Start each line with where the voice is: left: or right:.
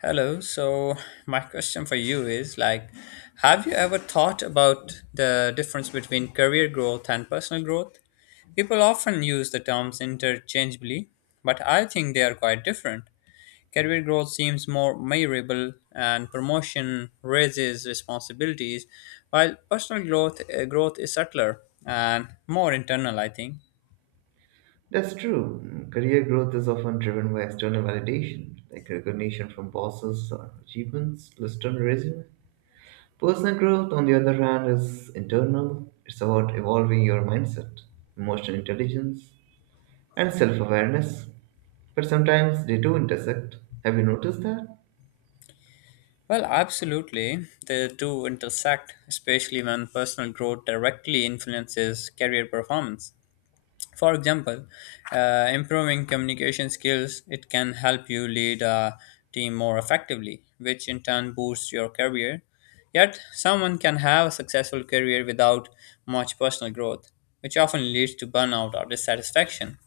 left: Hello. So my question for you is have you ever thought about the difference between career growth and personal growth? People often use the terms interchangeably, but I think they are quite different. Career growth seems more measurable and promotion raises responsibilities, while personal growth growth is subtler and more internal, I think.
right: That's true. Career growth is often driven by external validation, like recognition from bosses or achievements listed on a resume. Personal growth, on the other hand, is internal. It's about evolving your mindset, emotional intelligence, and self awareness. But sometimes they do intersect. Have you noticed that?
left: Well, absolutely. The two intersect, especially when personal growth directly influences career performance. For example, improving communication skills, it can help you lead a team more effectively, which in turn boosts your career. Yet, someone can have a successful career without much personal growth, which often leads to burnout or dissatisfaction.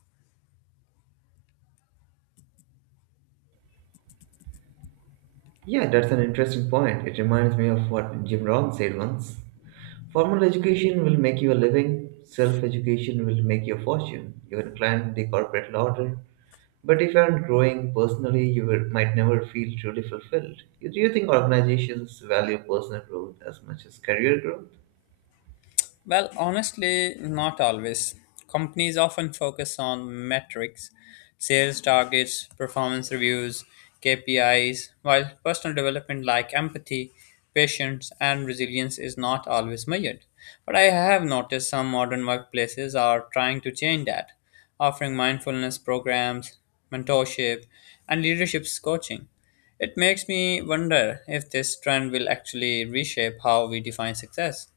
right: Yeah, that's an interesting point. It reminds me of what Jim Rohn said once. Formal education will make you a living, self education will make you a fortune. You can climb the corporate ladder, but if you aren't growing personally, you will, might never feel truly fulfilled. Do you think organizations value personal growth as much as career growth?
left: Well, honestly, not always. Companies often focus on metrics, sales targets, performance reviews, KPIs, while personal development like empathy, patience, and resilience is not always measured. But I have noticed some modern workplaces are trying to change that, offering mindfulness programs, mentorship, and leadership coaching. It makes me wonder if this trend will actually reshape how we define success.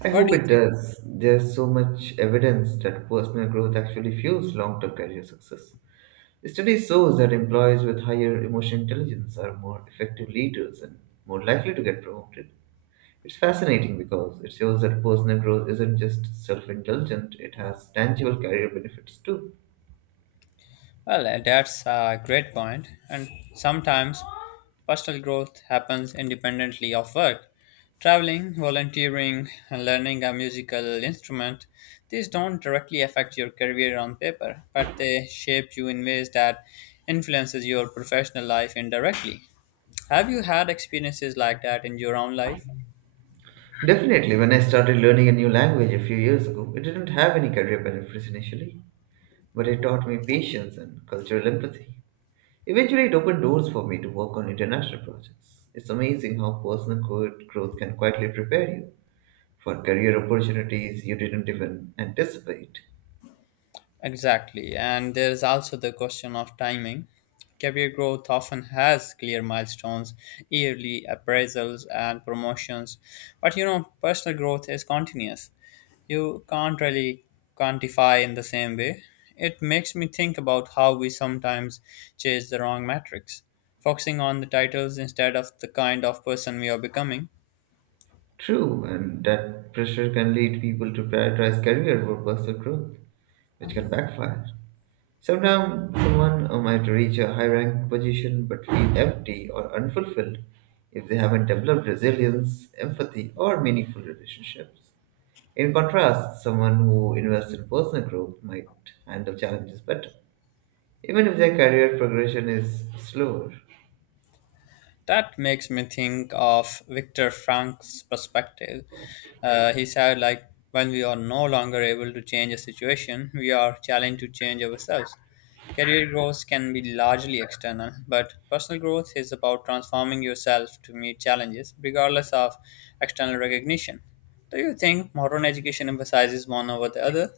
right: I
left: What
right: hope
left: do you
right: it
left: think?
right: does. There's so much evidence that personal growth actually fuels long term career success. Study shows that employees with higher emotional intelligence are more effective leaders and more likely to get promoted. It's fascinating because it shows that personal growth isn't just self-indulgent, it has tangible career benefits too.
left: Well, that's a great point. And sometimes personal growth happens independently of work. Traveling, volunteering, and learning a musical instrument, these don't directly affect your career on paper, but they shape you in ways that influences your professional life indirectly. Have you had experiences like that in your own life?
right: Definitely, when I started learning a new language a few years ago, it didn't have any career benefits initially, but it taught me patience and cultural empathy. Eventually, it opened doors for me to work on international projects. It's amazing how personal growth can quietly prepare you for career opportunities you didn't even anticipate.
left: Exactly. And there is also the question of timing. Career growth often has clear milestones, yearly appraisals, and promotions. But personal growth is continuous. You can't really quantify in the same way. It makes me think about how we sometimes chase the wrong metrics, focusing on the titles instead of the kind of person we are becoming.
right: True, and that pressure can lead people to prioritize career over personal growth, which can backfire. Sometimes someone might reach a high rank position but feel empty or unfulfilled if they haven't developed resilience, empathy, or meaningful relationships. In contrast, someone who invests in personal growth might handle challenges better, even if their career progression is slower.
left: That makes me think of Viktor Frankl's perspective. He said, when we are no longer able to change a situation, we are challenged to change ourselves. Career growth can be largely external, but personal growth is about transforming yourself to meet challenges, regardless of external recognition. Do you think modern education emphasizes one over the other?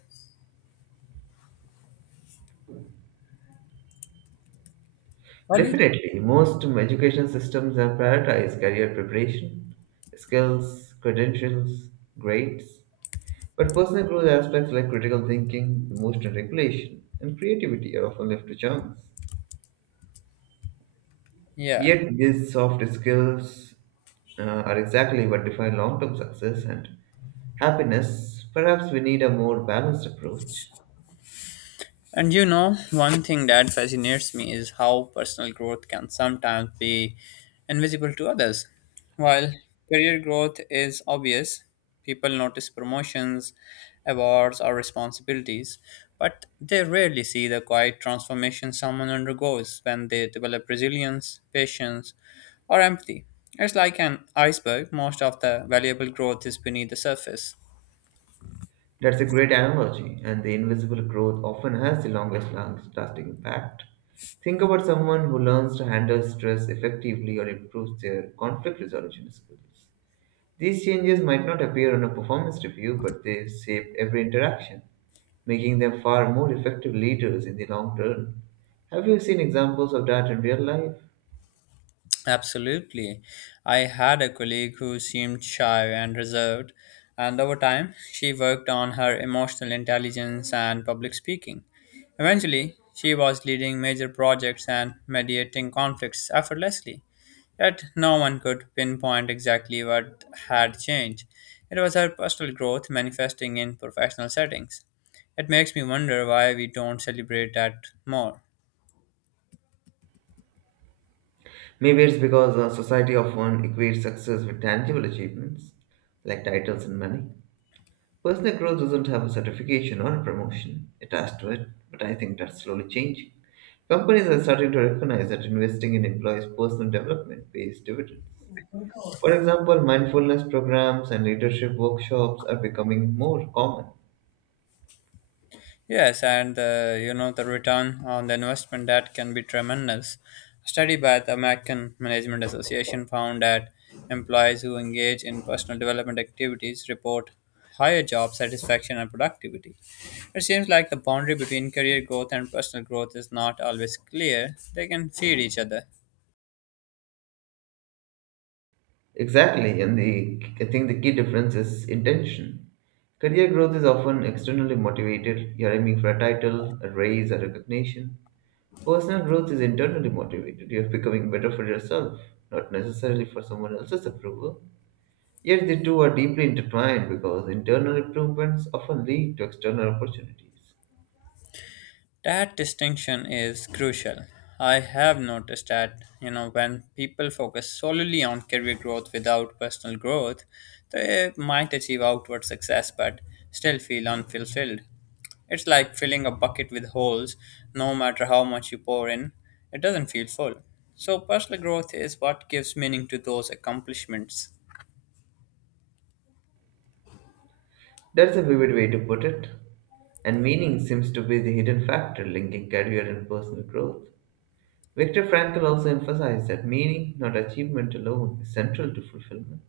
left: What do you?
right: Definitely, most education systems have prioritized career preparation, skills, credentials, grades, but personal growth aspects like critical thinking, emotional regulation, and creativity are often left to chance.
left: Yeah.
right: Yet, these soft skills uh, are exactly what define long term success and happiness. Perhaps we need a more balanced approach.
left: And you know, one thing that fascinates me is how personal growth can sometimes be invisible to others. While career growth is obvious, people notice promotions, awards, or responsibilities, but they rarely see the quiet transformation someone undergoes when they develop resilience, patience, or empathy. It's like an iceberg, most of the valuable growth is beneath the surface.
right: That's a great analogy, and the invisible growth often has the longest lasting impact. Think about someone who learns to handle stress effectively or improves their conflict resolution skills. These changes might not appear on a performance review, but they shape every interaction, making them far more effective leaders in the long term. Have you seen examples of that in real life?
left: Absolutely. I had a colleague who seemed shy and reserved, and over time, she worked on her emotional intelligence and public speaking. Eventually, she was leading major projects and mediating conflicts effortlessly. Yet, no one could pinpoint exactly what had changed. It was her personal growth manifesting in professional settings. It makes me wonder why we don't celebrate that more.
right: Maybe it's because society often equates success with tangible achievements, like titles and money. Personal growth doesn't have a certification or a promotion attached to it, but I think that's slowly changing. Companies are starting to recognize that investing in employees' personal development pays dividends. For example, mindfulness programs and leadership workshops are becoming more common.
left: Yes, and you know the return on the investment that can be tremendous. A study by the American Management Association found that employees who engage in personal development activities report higher job satisfaction and productivity. It seems like the boundary between career growth and personal growth is not always clear. They can feed each other.
right: Exactly, and the I think the key difference is intention. Career growth is often externally motivated. You're aiming for a title, a raise, or recognition. Personal growth is internally motivated. You're becoming better for yourself, not necessarily for someone else's approval. Yet the two are deeply intertwined because internal improvements often lead to external opportunities.
left: That distinction is crucial. I have noticed that, you know, when people focus solely on career growth without personal growth, they might achieve outward success but still feel unfulfilled. It's like filling a bucket with holes, no matter how much you pour in, it doesn't feel full. So, personal growth is what gives meaning to those accomplishments.
right: That's a vivid way to put it. And meaning seems to be the hidden factor linking career and personal growth. Viktor Frankl also emphasized that meaning, not achievement alone, is central to fulfillment.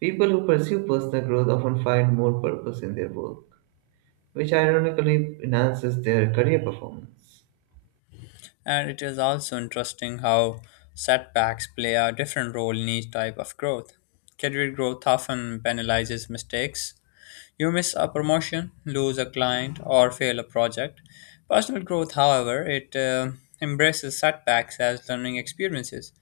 right: People who pursue personal growth often find more purpose in their work, which ironically enhances their career performance.
left: And it is also interesting how setbacks play a different role in each type of growth. Career growth often penalizes mistakes. You miss a promotion, lose a client, or fail a project. Personal growth, however, it embraces setbacks as learning experiences.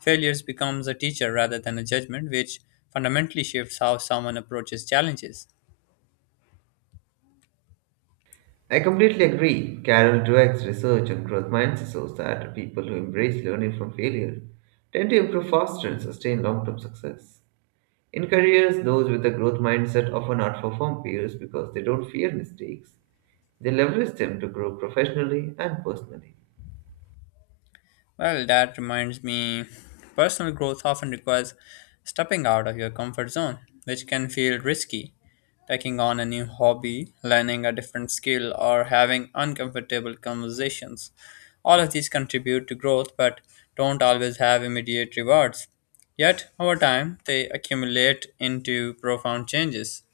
left: Failures becomes a teacher rather than a judgment, which fundamentally shifts how someone approaches challenges.
right: I completely agree. Carol Dweck's research on growth mindset shows that people who embrace learning from failure tend to improve faster and sustain long term success. In careers, those with a growth mindset often outperform peers because they don't fear mistakes. They leverage them to grow professionally and personally.
left: Well, that reminds me, personal growth often requires stepping out of your comfort zone, which can feel risky. Taking on a new hobby, learning a different skill, or having uncomfortable conversations. All of these contribute to growth but don't always have immediate rewards. Yet, over time, they accumulate into profound changes.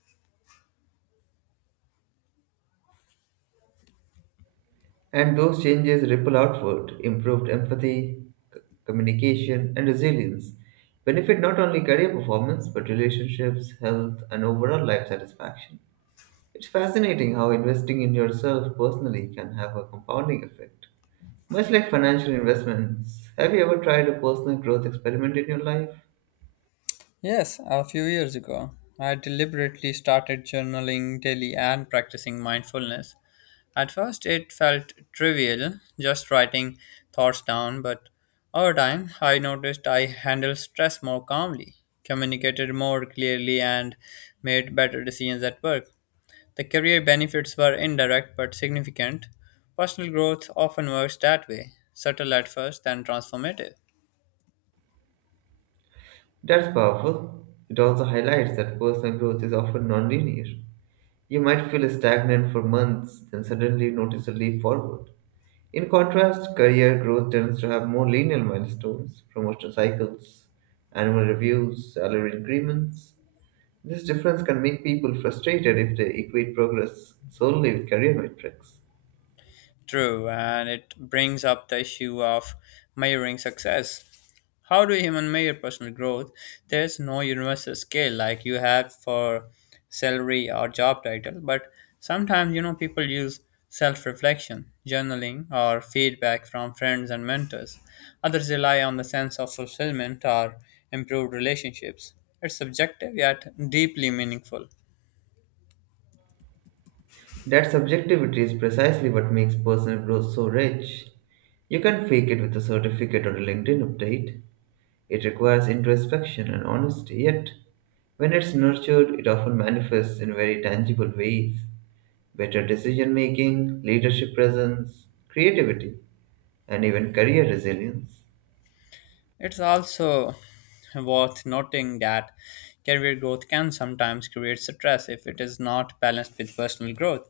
right: And those changes ripple outward, improved empathy, communication, and resilience, benefit not only career performance but relationships, health, and overall life satisfaction. It's fascinating how investing in yourself personally can have a compounding effect. Much like financial investments, have you ever tried a personal growth experiment in your life?
left: Yes, a few years ago, I deliberately started journaling daily and practicing mindfulness. At first, it felt trivial, just writing thoughts down, but over time, I noticed I handled stress more calmly, communicated more clearly, and made better decisions at work. The career benefits were indirect but significant. Personal growth often works that way subtle at first, then transformative.
right: That's powerful. It also highlights that personal growth is often nonlinear. You might feel stagnant for months, then suddenly notice a leap forward. In contrast, career growth tends to have more linear milestones, promotion cycles, annual reviews, salary increments. This difference can make people frustrated if they equate progress solely with career metrics.
left: True, and it brings up the issue of measuring success. How do humans measure personal growth? There's no universal scale like you have for salary or job title, but sometimes people use self reflection, journaling, or feedback from friends and mentors. Others rely on the sense of fulfillment or improved relationships. It's subjective yet deeply meaningful.
right: That subjectivity is precisely what makes personal growth so rich. You can't fake it with a certificate or a LinkedIn update. It requires introspection and honesty, yet, when it's nurtured, it often manifests in very tangible ways, better decision making, leadership presence, creativity, and even career resilience.
left: It's also worth noting that career growth can sometimes create stress if it is not balanced with personal growth.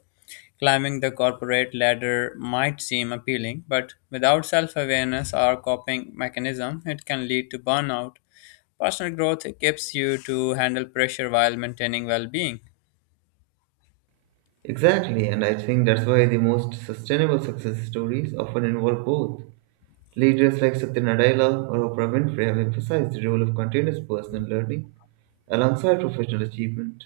left: Climbing the corporate ladder might seem appealing, but without self awareness or coping mechanism, it can lead to burnout. Personal growth equips you to handle pressure while maintaining well being.
right: Exactly, and I think that's why the most sustainable success stories often involve both. Leaders like Satya Nadella or Oprah Winfrey have emphasized the role of continuous personal learning alongside professional achievement.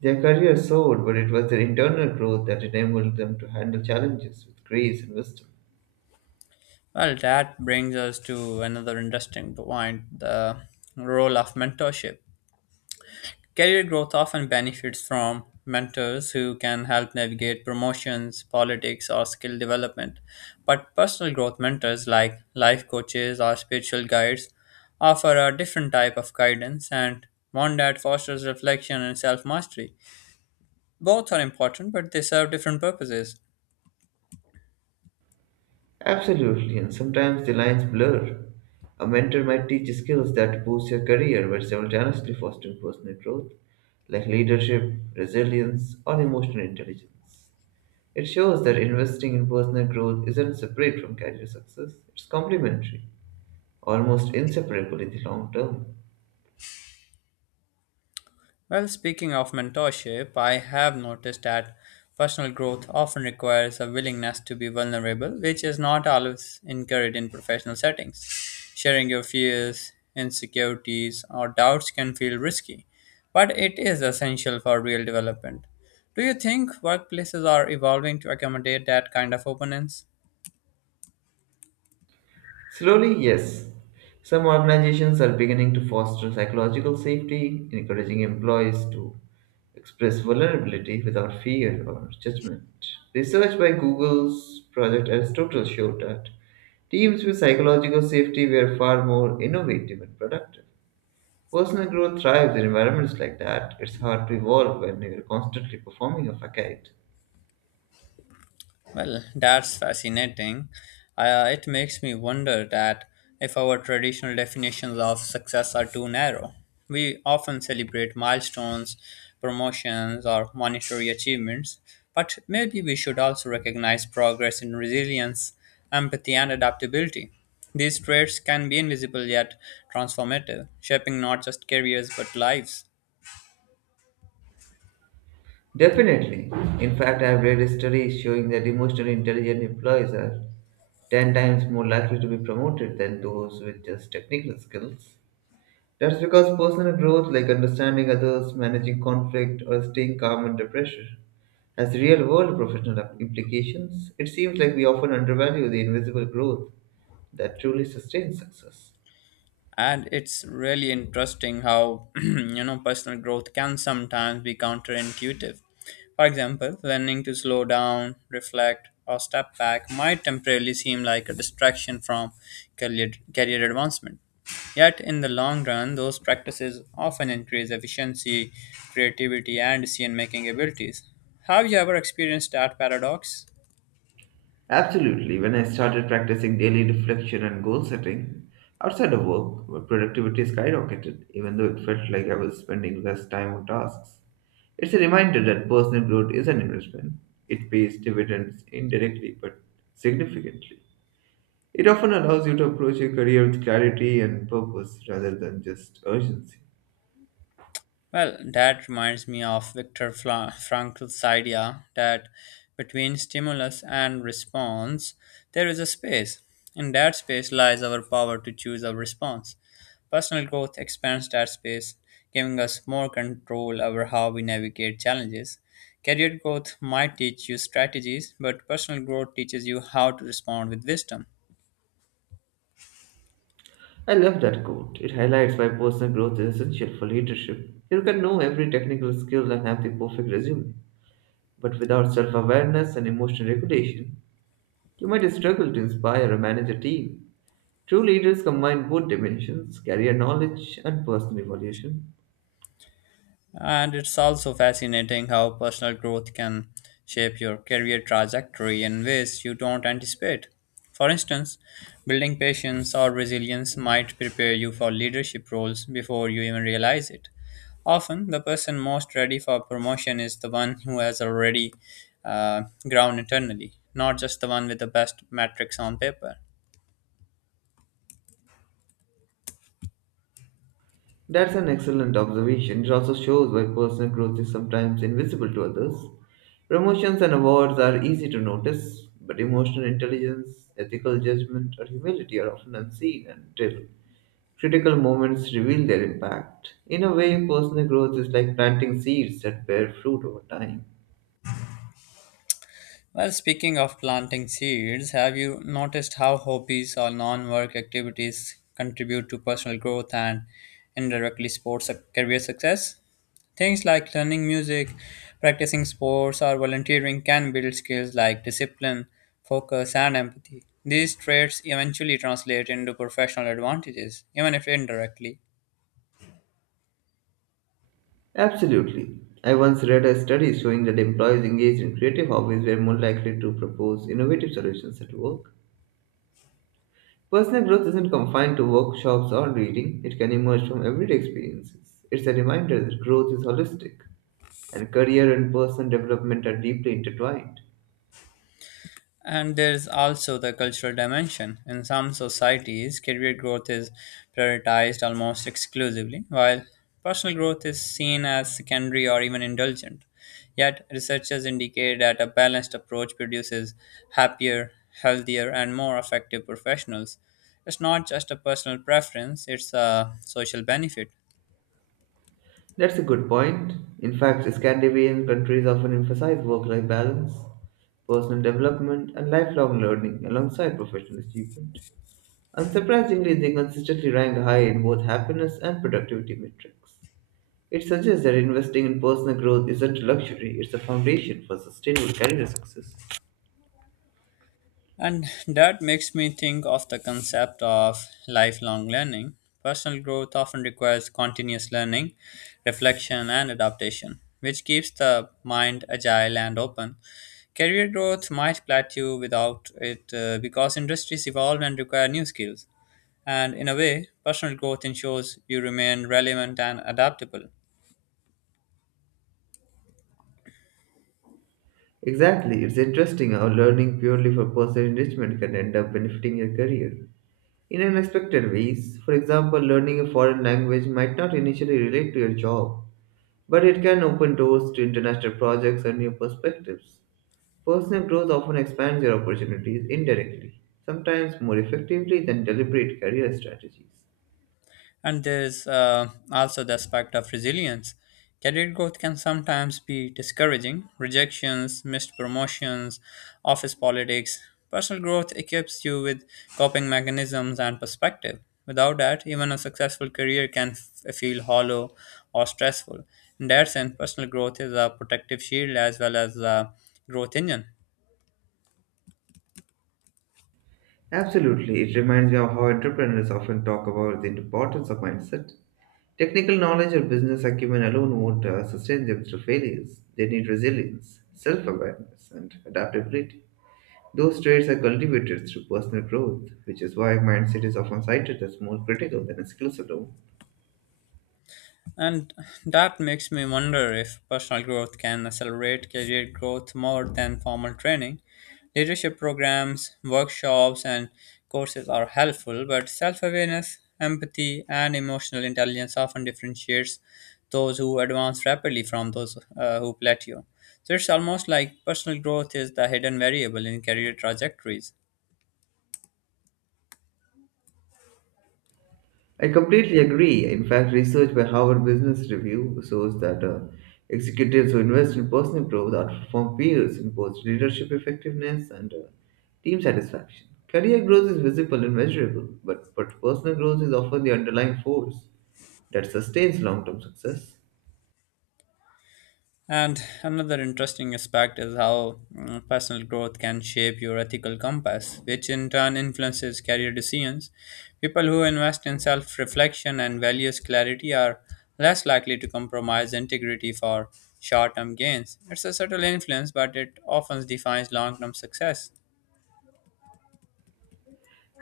right: Their careers soared, but it was their internal growth that enabled them to handle challenges with grace and wisdom.
left: Well, that brings us to another interesting point the role of mentorship. Career growth often benefits from mentors who can help navigate promotions, politics, or skill development. But personal growth mentors, like life coaches or spiritual guides, offer a different type of guidance and one that fosters reflection and self mastery. Both are important, but they serve different purposes.
right: Absolutely, and sometimes the lines blur. A mentor might teach you skills that boost your career while simultaneously fostering personal growth, like leadership, resilience, or emotional intelligence. It shows that investing in personal growth isn't separate from career success, it's complementary, almost inseparable in the long term.
left: Well, speaking of mentorship, I have noticed that personal growth often requires a willingness to be vulnerable, which is not always encouraged in professional settings. Sharing your fears, insecurities, or doubts can feel risky, but it is essential for real development. Do you think workplaces are evolving to accommodate that kind of openness?
right: Slowly, yes, some organizations are beginning to foster psychological safety, encouraging employees to express vulnerability without fear or judgment. Research by Google's Project Aristotle showed that teams with psychological safety were far more innovative and productive. Personal growth thrives in environments like that. It's hard to evolve when you're constantly performing a facade.
left: Well, that's fascinating. It makes me wonder that if our traditional definitions of success are too narrow. We often celebrate milestones, promotions, or monetary achievements, but maybe we should also recognize progress in resilience, empathy, and adaptability. These traits can be invisible yet transformative, shaping not just careers but lives.
right: Definitely. In fact, I've read studies showing that emotionally intelligent employees are 10 times more likely to be promoted than those with just technical skills. That's because personal growth, like understanding others, managing conflict, or staying calm under pressure, has real world professional implications. It seems like we often undervalue the invisible growth that truly sustains success.
left: And it's really interesting how you know personal growth can sometimes be counterintuitive. For example, learning to slow down, reflect, or step back might temporarily seem like a distraction from career advancement. Yet in the long run, those practices often increase efficiency, creativity, and decision making abilities. Have you ever experienced that paradox?
right: Absolutely. When I started practicing daily reflection and goal setting outside of work, my productivity skyrocketed, even though it felt like I was spending less time on tasks. It's a reminder that personal growth is an investment. It pays dividends indirectly but significantly. It often allows you to approach your career with clarity and purpose rather than just urgency.
left: Well, that reminds me of Viktor Frankl's idea that between stimulus and response, there is a space. In that space lies our power to choose our response. Personal growth expands that space, giving us more control over how we navigate challenges. Career growth might teach you strategies, but personal growth teaches you how to respond with wisdom.
right: I love that quote. It highlights why personal growth is essential for leadership. You can know every technical skill and have the perfect resume, but without self awareness and emotional regulation, you might struggle to inspire or manage a team. True leaders combine both dimensions, career knowledge and personal evolution.
left: And it's also fascinating how personal growth can shape your career trajectory in ways you don't anticipate. For instance, building patience or resilience might prepare you for leadership roles before you even realize it. Often, the person most ready for promotion is the one who has already uh, grown internally, not just the one with the best metrics on paper.
right: That's an excellent observation. It also shows why personal growth is sometimes invisible to others. Promotions and awards are easy to notice, but emotional intelligence, ethical judgment, or humility are often unseen until critical moments reveal their impact. In a way, personal growth is like planting seeds that bear fruit over time.
left: Well, speaking of planting seeds, have you noticed how hobbies or non work activities contribute to personal growth and indirectly sports career success? Things like learning music, practicing sports, or volunteering can build skills like discipline, focus, and empathy. These traits eventually translate into professional advantages, even if indirectly.
right: Absolutely. I once read a study showing that employees engaged in creative hobbies were more likely to propose innovative solutions at work. Personal growth isn't confined to workshops or reading, it can emerge from everyday experiences. It's a reminder that growth is holistic, and career and personal development are deeply intertwined.
left: And there's also the cultural dimension. In some societies, career growth is prioritized almost exclusively, while personal growth is seen as secondary or even indulgent. Yet, researchers indicate that a balanced approach produces happier, healthier, and more effective professionals. It's not just a personal preference, it's a social benefit.
right: That's a good point. In fact, Scandinavian countries often emphasize work life balance, personal development, and lifelong learning alongside professional achievement. Unsurprisingly, they consistently rank high in both happiness and productivity metrics. It suggests that investing in personal growth isn't a luxury, it's a foundation for sustainable career success.
left: And that makes me think of the concept of lifelong learning. Personal growth often requires continuous learning, reflection, and adaptation, which keeps the mind agile and open. Career growth might plateau without it because industries evolve and require new skills. And in a way, personal growth ensures you remain relevant and adaptable.
right: Exactly, it's interesting how learning purely for personal enrichment can end up benefiting your career in unexpected ways. For example, learning a foreign language might not initially relate to your job, but it can open doors to international projects and new perspectives. Personal growth often expands your opportunities indirectly, sometimes more effectively than deliberate career strategies.
left: And there's also the aspect of resilience. Career growth can sometimes be discouraging. Rejections, missed promotions, office politics. Personal growth equips you with coping mechanisms and perspective. Without that, even a successful career can feel hollow or stressful. In that sense, personal growth is a protective shield as well as a growth engine.
right: Absolutely, it reminds me of how entrepreneurs often talk about the importance of mindset. Technical knowledge or business acumen alone won't sustain them through failures. They need resilience, self awareness, and adaptability. Those traits are cultivated through personal growth, which is why mindset is often cited as more critical than skills alone.
left: And that makes me wonder if personal growth can accelerate career growth more than formal training. Leadership programs, workshops, and courses are helpful, but self awareness, empathy, and emotional intelligence often differentiates those who advance rapidly from those who plateau. So it's almost like personal growth is the hidden variable in career trajectories.
right: I completely agree. In fact, research by Harvard Business Review shows that executives who invest in personal growth outperform peers in both leadership effectiveness and team satisfaction. Career growth is visible and measurable, but personal growth is often the underlying force that sustains long term success.
left: And another interesting aspect is how personal growth can shape your ethical compass, which in turn influences career decisions. People who invest in self reflection and values clarity are less likely to compromise integrity for short term gains. It's a subtle influence, but it often defines long term success.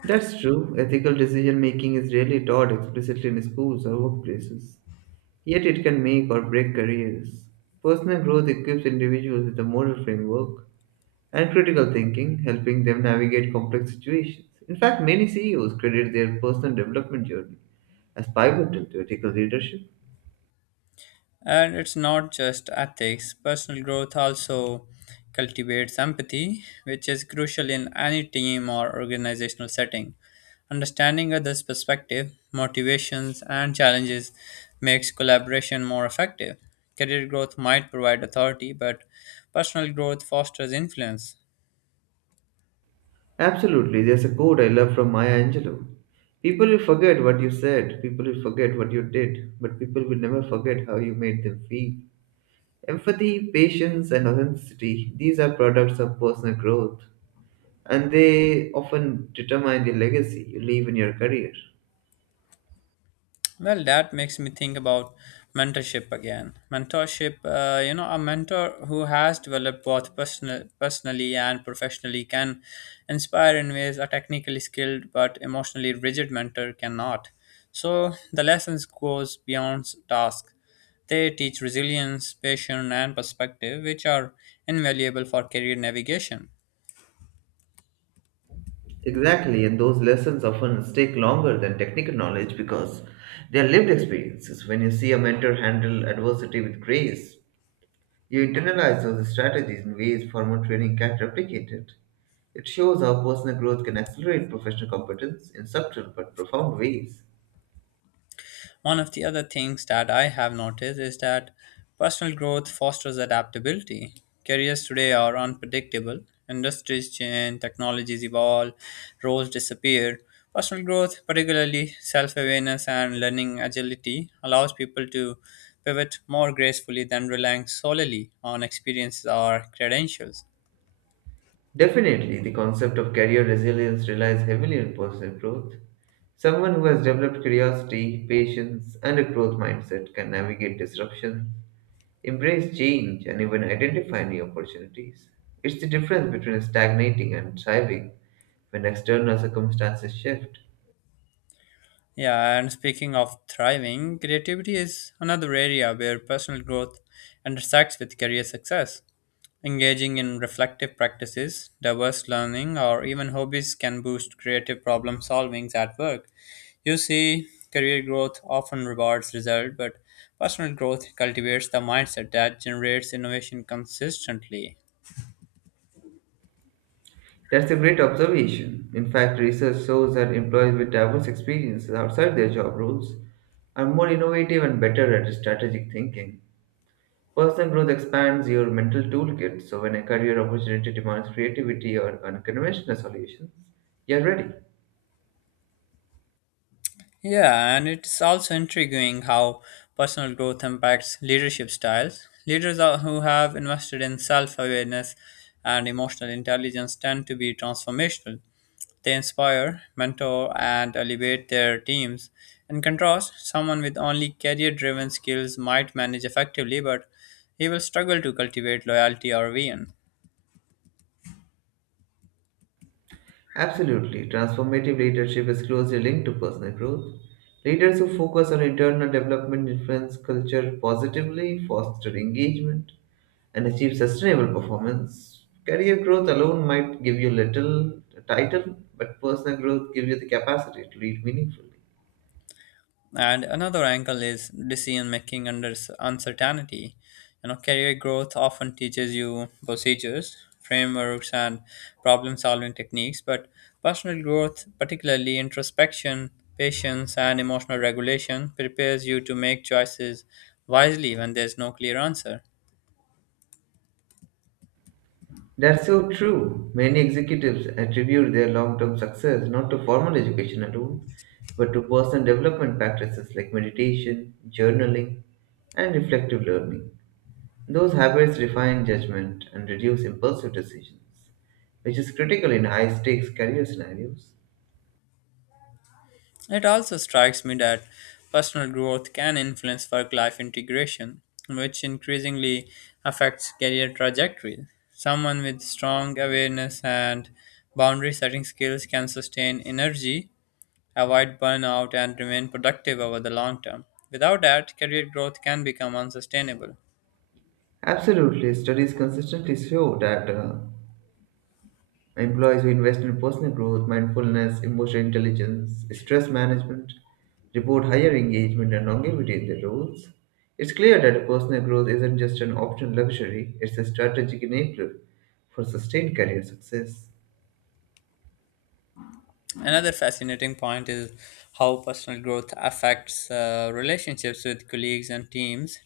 right: That's true. Ethical decision making is rarely taught explicitly in schools or workplaces, yet, it can make or break careers. Personal growth equips individuals with a moral framework and critical thinking, helping them navigate complex situations. In fact, many CEOs credit their personal development journey as pivotal to ethical leadership.
left: And it's not just ethics, personal growth also cultivates empathy, which is crucial in any team or organizational setting. Understanding others' perspective, motivations, and challenges makes collaboration more effective. Career growth might provide authority, but personal growth fosters influence.
right: Absolutely, there's a quote I love from Maya Angelou. People will forget what you said, people will forget what you did, but people will never forget how you made them feel. Empathy, patience, and authenticity, these are products of personal growth, and they often determine the legacy you leave in your career.
left: Well, that makes me think about mentorship again. Mentorship, a mentor who has developed both personally and professionally can inspire in ways a technically skilled but emotionally rigid mentor cannot. So the lessons goes beyond task. They teach resilience, patience, and perspective, which are invaluable for career navigation.
right: Exactly, and those lessons often stick longer than technical knowledge because they are lived experiences. When you see a mentor handle adversity with grace, you internalize those strategies in ways formal training can't replicate it. It shows how personal growth can accelerate professional competence in subtle but profound ways.
left: One of the other things that I have noticed is that personal growth fosters adaptability. Careers today are unpredictable, industries change, technologies evolve, roles disappear. Personal growth, particularly self awareness and learning agility, allows people to pivot more gracefully than relying solely on experiences or credentials.
right: Definitely, the concept of career resilience relies heavily on personal growth. Someone who has developed curiosity, patience, and a growth mindset can navigate disruption, embrace change and even identify new opportunities. It's the difference between stagnating and thriving when external circumstances shift.
left: Yeah, and speaking of thriving, creativity is another area where personal growth intersects with career success. Engaging in reflective practices, diverse learning, or even hobbies can boost creative problem solvings at work. You see, career growth often rewards result, but personal growth cultivates the mindset that generates innovation consistently.
right: That's a great observation. In fact, research shows that employees with diverse experiences outside their job roles are more innovative and better at strategic thinking. Personal growth expands your mental toolkit, so when a career opportunity demands creativity or unconventional solutions, you're ready.
left: Yeah, and it's also intriguing how personal growth impacts leadership styles. Who have invested in self awareness and emotional intelligence tend to be transformational. They inspire, mentor, and elevate their teams. In contrast, someone with only career driven skills might manage effectively, but he will struggle to cultivate loyalty or vision.
right: Absolutely. Transformative leadership is closely linked to personal growth. Leaders who focus on internal development influence culture positively, foster engagement, and achieve sustainable performance. Career growth alone might give you little title, but personal growth gives you the capacity to lead meaningfully.
left: And another angle is decision making under uncertainty. You know, career growth often teaches you procedures, frameworks, and problem solving techniques, but personal growth, particularly introspection, patience, and emotional regulation, prepares you to make choices wisely when there's no clear answer.
right: That's so true. Many executives attribute their long term success not to formal education alone, but to personal development practices like meditation, journaling, and reflective learning. Those habits refine judgment and reduce impulsive decisions, which is critical in high stakes career scenarios.
left: It also strikes me that personal growth can influence work life integration, which increasingly affects career trajectories. Someone with strong awareness and boundary setting skills can sustain energy, avoid burnout, and remain productive over the long term. Without that, career growth can become unsustainable.
right: Absolutely, studies consistently show that employees who invest in personal growth, mindfulness, emotional intelligence, stress management report higher engagement and longevity in their roles. It's clear that personal growth isn't just an optional luxury, it's a strategic enabler for sustained career success.
left: Another fascinating point is how personal growth affects relationships with colleagues and teams.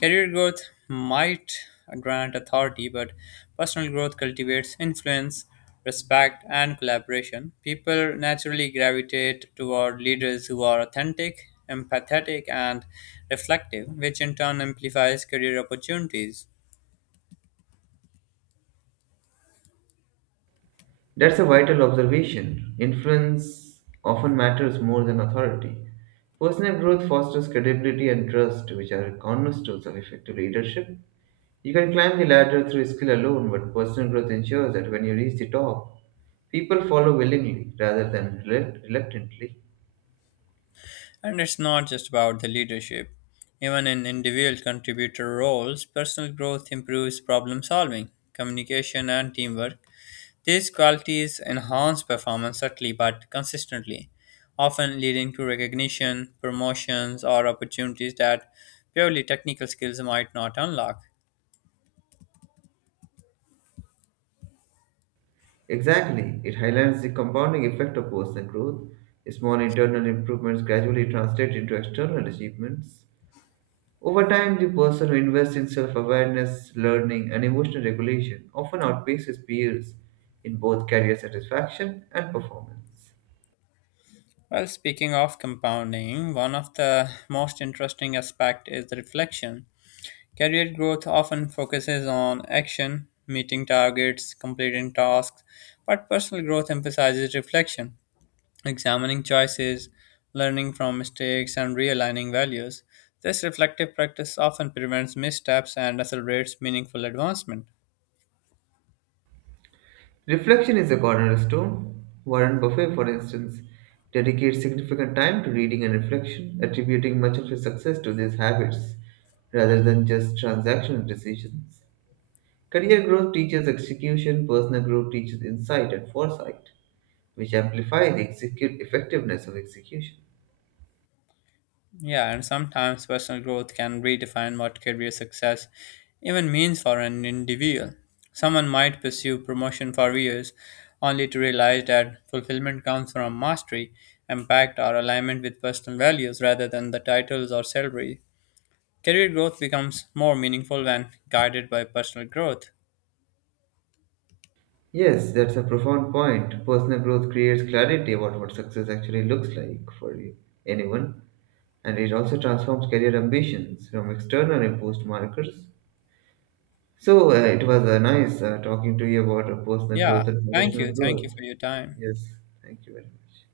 left: Career growth might grant authority, but personal growth cultivates influence, respect, and collaboration. People naturally gravitate toward leaders who are authentic, empathetic, and reflective, which in turn amplifies career opportunities.
right: That's a vital observation. Influence often matters more than authority. Personal growth fosters credibility and trust, which are cornerstones of effective leadership. You can climb the ladder through skill alone, but personal growth ensures that when you reach the top, people follow willingly rather than reluctantly.
left: And it's not just about the leadership. Even in individual contributor roles, personal growth improves problem solving, communication, and teamwork. These qualities enhance performance subtly but consistently, often leading to recognition, promotions, or opportunities that purely technical skills might not unlock.
right: Exactly, it highlights the compounding effect of personal growth. Small internal improvements gradually translate into external achievements. Over time, the person who invests in self awareness, learning, and emotional regulation often outpaces peers in both career satisfaction and performance.
left: Well, speaking of compounding, one of the most interesting aspects is the reflection. Career growth often focuses on action, meeting targets, completing tasks, but personal growth emphasizes reflection, examining choices, learning from mistakes, and realigning values. This reflective practice often prevents missteps and accelerates meaningful advancement.
right: Reflection is a cornerstone. Warren Buffett, for instance, dedicates significant time to reading and reflection, attributing much of his success to these habits rather than just transactional decisions. Career growth teaches execution, personal growth teaches insight and foresight, which amplify the execute effectiveness of execution.
left: Yeah, and sometimes personal growth can redefine what career success even means for an individual. Someone might pursue promotion for years only to realize that fulfillment comes from mastery, impact, or alignment with personal values rather than the titles or salary. Career growth becomes more meaningful when guided by personal growth.
right: Yes, that's a profound point. Personal growth creates clarity about what success actually looks like for anyone, and it also transforms career ambitions from external imposed markers. So, it was nice talking to you about personal
left: Yeah,
right: growth and
left: thank
right: professional
left: you. Thank
right: growth.
left: you for your time.
right: Yes, thank you very much.